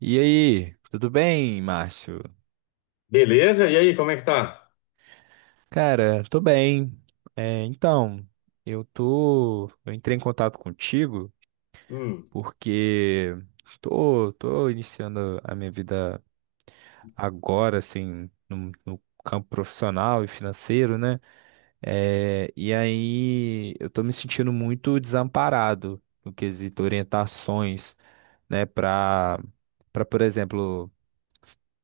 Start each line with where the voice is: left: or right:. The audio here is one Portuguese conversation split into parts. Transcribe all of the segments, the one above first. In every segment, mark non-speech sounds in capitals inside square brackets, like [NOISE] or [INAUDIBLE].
right: E aí, tudo bem, Márcio?
left: Beleza? E aí, como é que tá?
right: Cara, tô bem. É, então, eu entrei em contato contigo
left: Hum.
right: porque tô iniciando a minha vida agora, assim, no campo profissional e financeiro, né? E aí eu tô me sentindo muito desamparado no quesito orientações, né, para, por exemplo,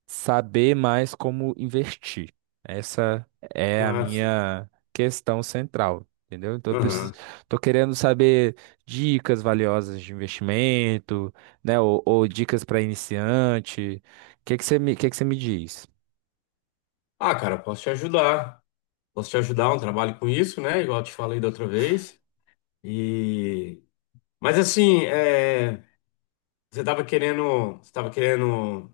right: saber mais como investir. Essa é a
left: Ah, sim.
right: minha questão central, entendeu? Então, eu preciso,
left: Aham.
right: tô querendo saber dicas valiosas de investimento, né? Ou dicas para iniciante. O que que você me diz?
left: Ah, cara, posso te ajudar. Posso te ajudar, um trabalho com isso, né? Igual eu te falei da outra vez. E... mas assim, é, você tava querendo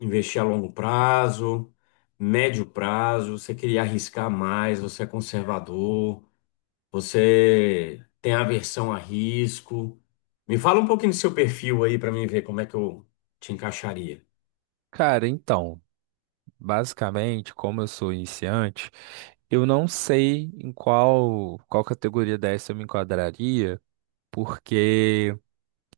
left: investir a longo prazo, médio prazo, você queria arriscar mais, você é conservador, você tem aversão a risco. Me fala um pouquinho do seu perfil aí para mim ver como é que eu te encaixaria.
right: Cara, então, basicamente, como eu sou iniciante, eu não sei em qual categoria dessa eu me enquadraria, porque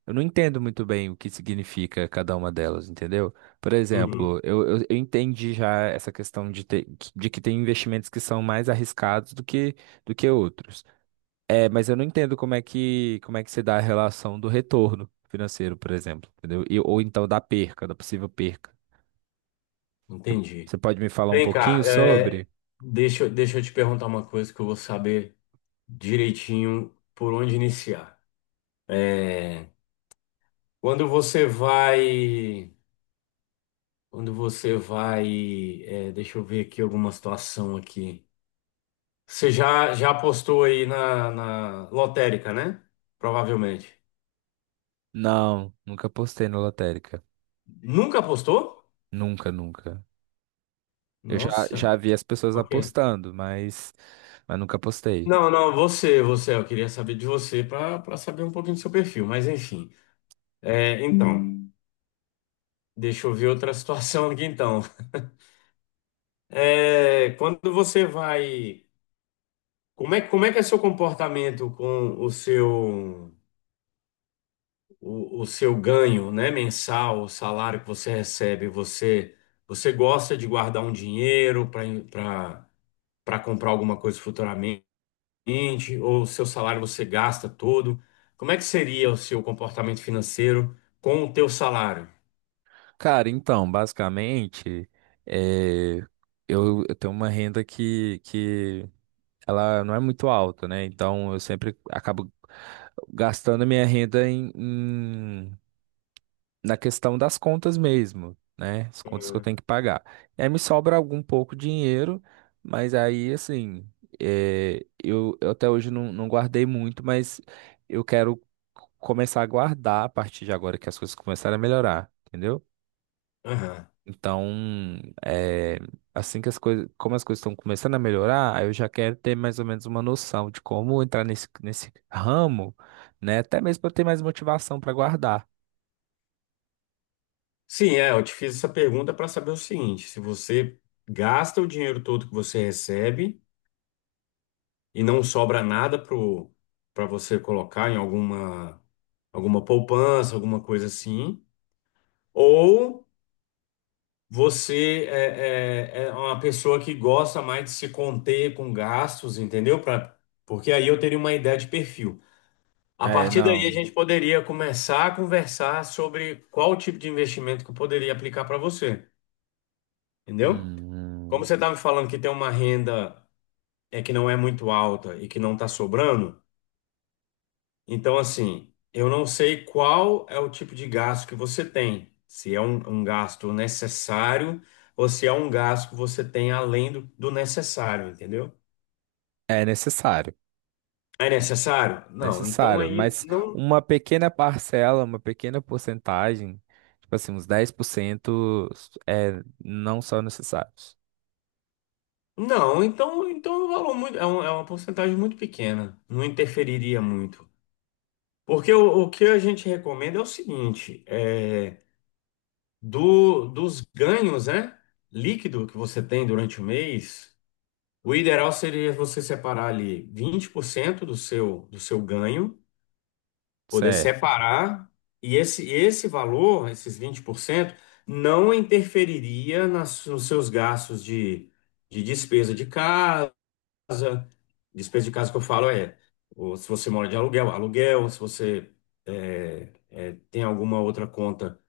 right: eu não entendo muito bem o que significa cada uma delas, entendeu? Por
left: Uhum,
right: exemplo, eu entendi já essa questão de ter, de que tem investimentos que são mais arriscados do que outros. É, mas eu não entendo como é que se dá a relação do retorno financeiro, por exemplo, entendeu? E, ou então da perca, da possível perca. Você
left: entendi.
right: Você pode me falar um
left: Vem
right: pouquinho
left: cá, é,
right: sobre?
left: deixa eu te perguntar uma coisa que eu vou saber direitinho por onde iniciar. É, quando você vai, quando você vai, é, deixa eu ver aqui alguma situação aqui. Você já apostou aí na, na lotérica, né? Provavelmente.
right: Não, nunca apostei na lotérica.
left: Nunca apostou?
right: Nunca, nunca.
left: Nossa,
right: Já vi as pessoas
left: ok.
right: apostando, mas nunca apostei.
left: Não, não, você, eu queria saber de você para saber um pouquinho do seu perfil, mas enfim. É, então. Deixa eu ver outra [LAUGHS] situação aqui então. É, quando você vai. Como é que é seu comportamento com o seu, o seu ganho, né, mensal, o salário que você recebe? Você, você gosta de guardar um dinheiro para comprar alguma coisa futuramente? Ou o seu salário você gasta todo? Como é que seria o seu comportamento financeiro com o teu salário?
right: Cara, então, basicamente, eh, eu tenho uma renda que ela não é muito alta, né? Então, eu sempre acabo gastando a minha renda na questão das contas mesmo, né? As contas que eu tenho que pagar. E aí me sobra algum pouco dinheiro, mas aí, assim, eu até hoje não guardei muito, mas eu quero começar a guardar a partir de agora que as coisas começarem a melhorar, entendeu?
left: Aham.
right: Então, é, assim que as coisas, como as coisas estão começando a melhorar, aí eu já quero ter mais ou menos uma noção de como entrar nesse ramo, né? Até mesmo para ter mais motivação para guardar.
left: Sim, é, eu te fiz essa pergunta para saber o seguinte: se você gasta o dinheiro todo que você recebe e não sobra nada pro para você colocar em alguma alguma poupança, alguma coisa assim, ou você é, é uma pessoa que gosta mais de se conter com gastos, entendeu? Porque aí eu teria uma ideia de perfil. A
right: É,
left: partir daí a
right: não.
left: gente poderia começar a conversar sobre qual tipo de investimento que eu poderia aplicar para você, entendeu? Como
right: Hum,
left: você está me falando que tem uma renda que não é muito alta e que não está sobrando, então assim, eu não sei qual é o tipo de gasto que você tem, se é um gasto necessário ou se é um gasto que você tem além do necessário, entendeu?
right: é necessário,
left: É necessário? Não, então
right: necessário,
left: aí
right: mas
left: não,
right: uma pequena parcela, uma pequena porcentagem, tipo assim, uns 10%, é, não são necessários.
left: então é um valor muito, é uma porcentagem muito pequena, não interferiria muito. Porque o que a gente recomenda é o seguinte, é, dos ganhos, né? Líquido que você tem durante o mês, o ideal seria você separar ali 20% do seu ganho, poder
right: Certo.
left: separar, e esse valor, esses 20%, não interferiria nas, nos seus gastos de despesa de casa. Despesa de casa que eu falo é, ou se você mora de aluguel, aluguel, se você é, tem alguma outra conta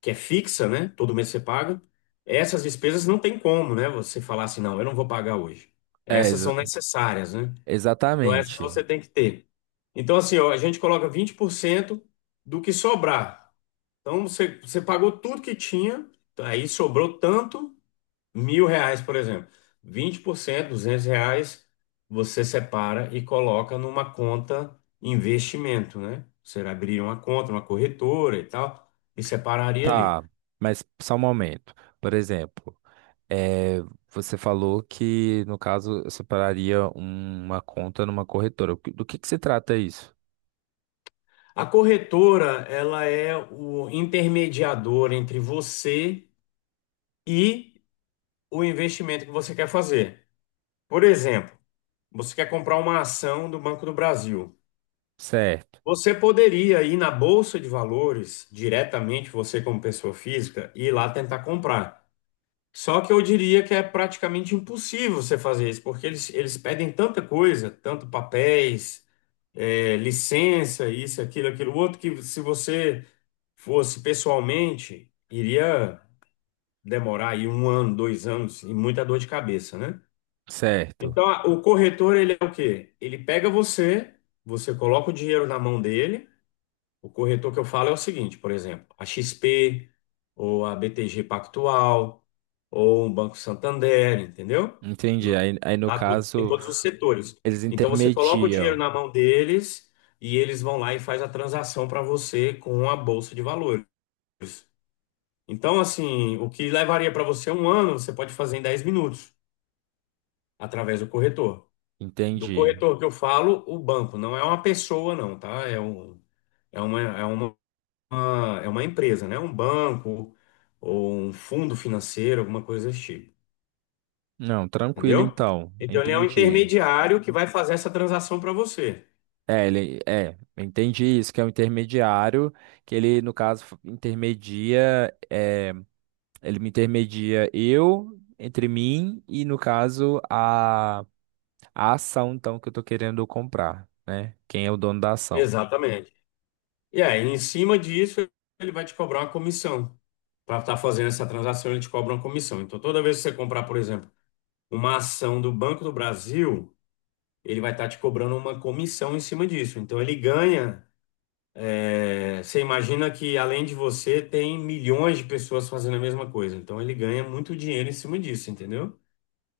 left: que é fixa, né? Todo mês você paga. Essas despesas não tem como, né? Você falar assim, não, eu não vou pagar hoje.
right: É,
left: Essas
right: exa-
left: são necessárias, né? Então essas
right: exatamente.
left: você tem que ter. Então assim, ó, a gente coloca 20% do que sobrar. Então você pagou tudo que tinha, aí sobrou tanto, mil reais, por exemplo. Vinte por cento, 200 reais, você separa e coloca numa conta investimento, né? Você abriria uma conta, uma corretora e tal, e separaria ali.
right: Tá, mas só um momento. Por exemplo. É, você falou que, no caso, eu separaria uma conta numa corretora. Do que se trata isso?
left: A corretora, ela é o intermediador entre você e o investimento que você quer fazer. Por exemplo, você quer comprar uma ação do Banco do Brasil.
right: Certo,
left: Você poderia ir na Bolsa de Valores diretamente, você como pessoa física, e ir lá tentar comprar. Só que eu diria que é praticamente impossível você fazer isso, porque eles pedem tanta coisa, tanto papéis, licença, isso, aquilo, aquilo outro, que se você fosse pessoalmente, iria demorar aí um ano, dois anos e muita dor de cabeça, né?
right: certo.
left: Então, o corretor, ele é o quê? Ele pega você, você coloca o dinheiro na mão dele. O corretor que eu falo é o seguinte, por exemplo, a XP, ou a BTG Pactual, ou um Banco Santander, entendeu?
right: Entendi. Aí, no
left: Lá tudo tem
right: caso,
left: todos os setores.
right: eles
left: Então, você coloca o dinheiro
right: intermediam.
left: na mão deles e eles vão lá e faz a transação para você com a bolsa de valores. Então, assim, o que levaria para você um ano, você pode fazer em 10 minutos, através do corretor. Do
right: Entendi.
left: corretor que eu falo, o banco, não é uma pessoa, não, tá? É um, é uma, é uma empresa, né? Um banco ou um fundo financeiro, alguma coisa desse tipo,
right: Não, tranquilo
left: entendeu?
right: então.
left: Então, ele é um
right: Entendi.
left: intermediário que vai fazer essa transação para você.
right: Entendi isso, que é um intermediário, que ele, no caso, intermedia, é, ele me intermedia eu entre mim e, no caso, a ação, então, que eu tô querendo comprar, né? Quem é o dono da ação?
left: Exatamente. E aí, em cima disso, ele vai te cobrar uma comissão. Para estar fazendo essa transação, ele te cobra uma comissão. Então, toda vez que você comprar, por exemplo, uma ação do Banco do Brasil, ele vai estar te cobrando uma comissão em cima disso. Então ele ganha. É, você imagina que além de você, tem milhões de pessoas fazendo a mesma coisa. Então ele ganha muito dinheiro em cima disso, entendeu?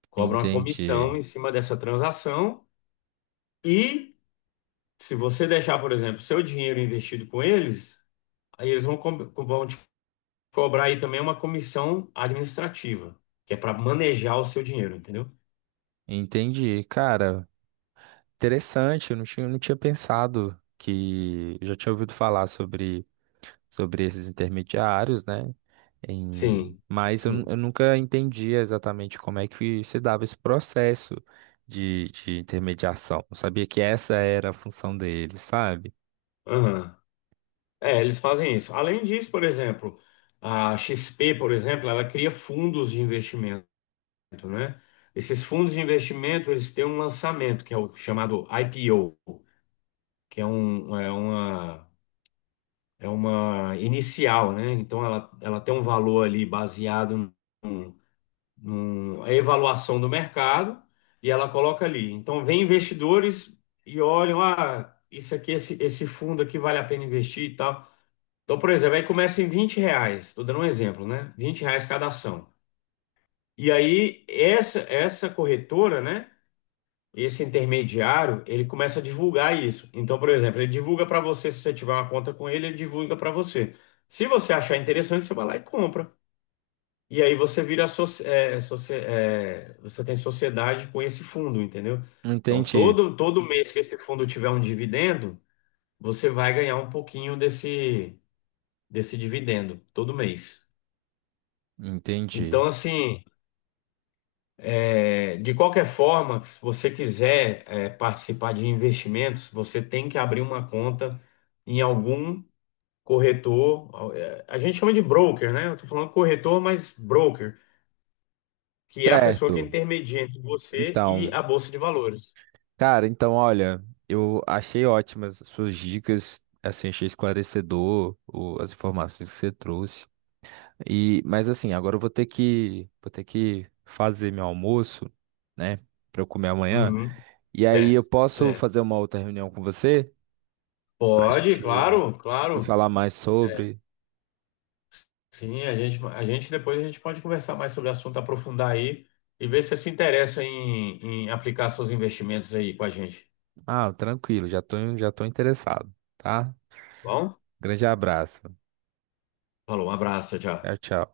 left: Cobra uma comissão
right: Entendi.
left: em cima dessa transação. E se você deixar, por exemplo, seu dinheiro investido com eles, aí vão te cobrar aí também uma comissão administrativa, que é para manejar o seu dinheiro, entendeu?
right: Entendi. Cara, interessante. Eu não tinha, não tinha pensado que. Eu já tinha ouvido falar sobre esses intermediários, né? Em-
left: Sim,
right: Mas eu, nu-
left: sim.
right: eu nunca entendia exatamente como é que se dava esse processo de intermediação. Eu sabia que essa era a função deles, sabe?
left: Aham. É, eles fazem isso. Além disso, por exemplo, a XP, por exemplo, ela cria fundos de investimento, né? Esses fundos de investimento, eles têm um lançamento, que é o chamado IPO, que é, é uma inicial, né? Então, ela tem um valor ali baseado num, a avaliação do mercado e ela coloca ali. Então, vem investidores e olham, ah, isso aqui, esse fundo aqui vale a pena investir e tal. Então, por exemplo, aí começa em 20 reais, estou dando um exemplo, né? 20 reais cada ação. E aí, essa corretora, né? Esse intermediário, ele começa a divulgar isso. Então, por exemplo, ele divulga para você, se você tiver uma conta com ele, ele divulga para você. Se você achar interessante, você vai lá e compra. E aí você vira, soci- é, você tem sociedade com esse fundo, entendeu? Então,
right: Entendi.
left: todo mês que esse fundo tiver um dividendo, você vai ganhar um pouquinho desse dividendo, todo mês.
right: Entendi.
left: Então, assim, é, de qualquer forma, se você quiser, é, participar de investimentos, você tem que abrir uma conta em algum corretor. É, a gente chama de broker, né? Eu tô falando corretor, mas broker, que é a pessoa que
right: Certo.
left: intermedia entre você e
right: Então.
left: a Bolsa de Valores.
right: Cara, então, olha, eu achei ótimas as suas dicas, assim, achei esclarecedor as informações que você trouxe. E, mas assim, agora eu vou ter que fazer meu almoço, né, pra eu comer amanhã.
left: Uhum,
right: E aí eu
left: certo,
right: posso
left: certo.
right: fazer uma outra reunião com você pra
left: Pode,
right: gente
left: claro, claro.
right: falar mais
left: É,
right: sobre.
left: sim, a gente depois a gente pode conversar mais sobre o assunto, aprofundar aí e ver se você se interessa em, em aplicar seus investimentos aí com a gente.
right: Ah, tranquilo, já tô interessado, tá?
left: Bom?
right: Grande abraço.
left: Falou, um abraço, tchau,
right: Tchau,
left: tchau.
right: tchau.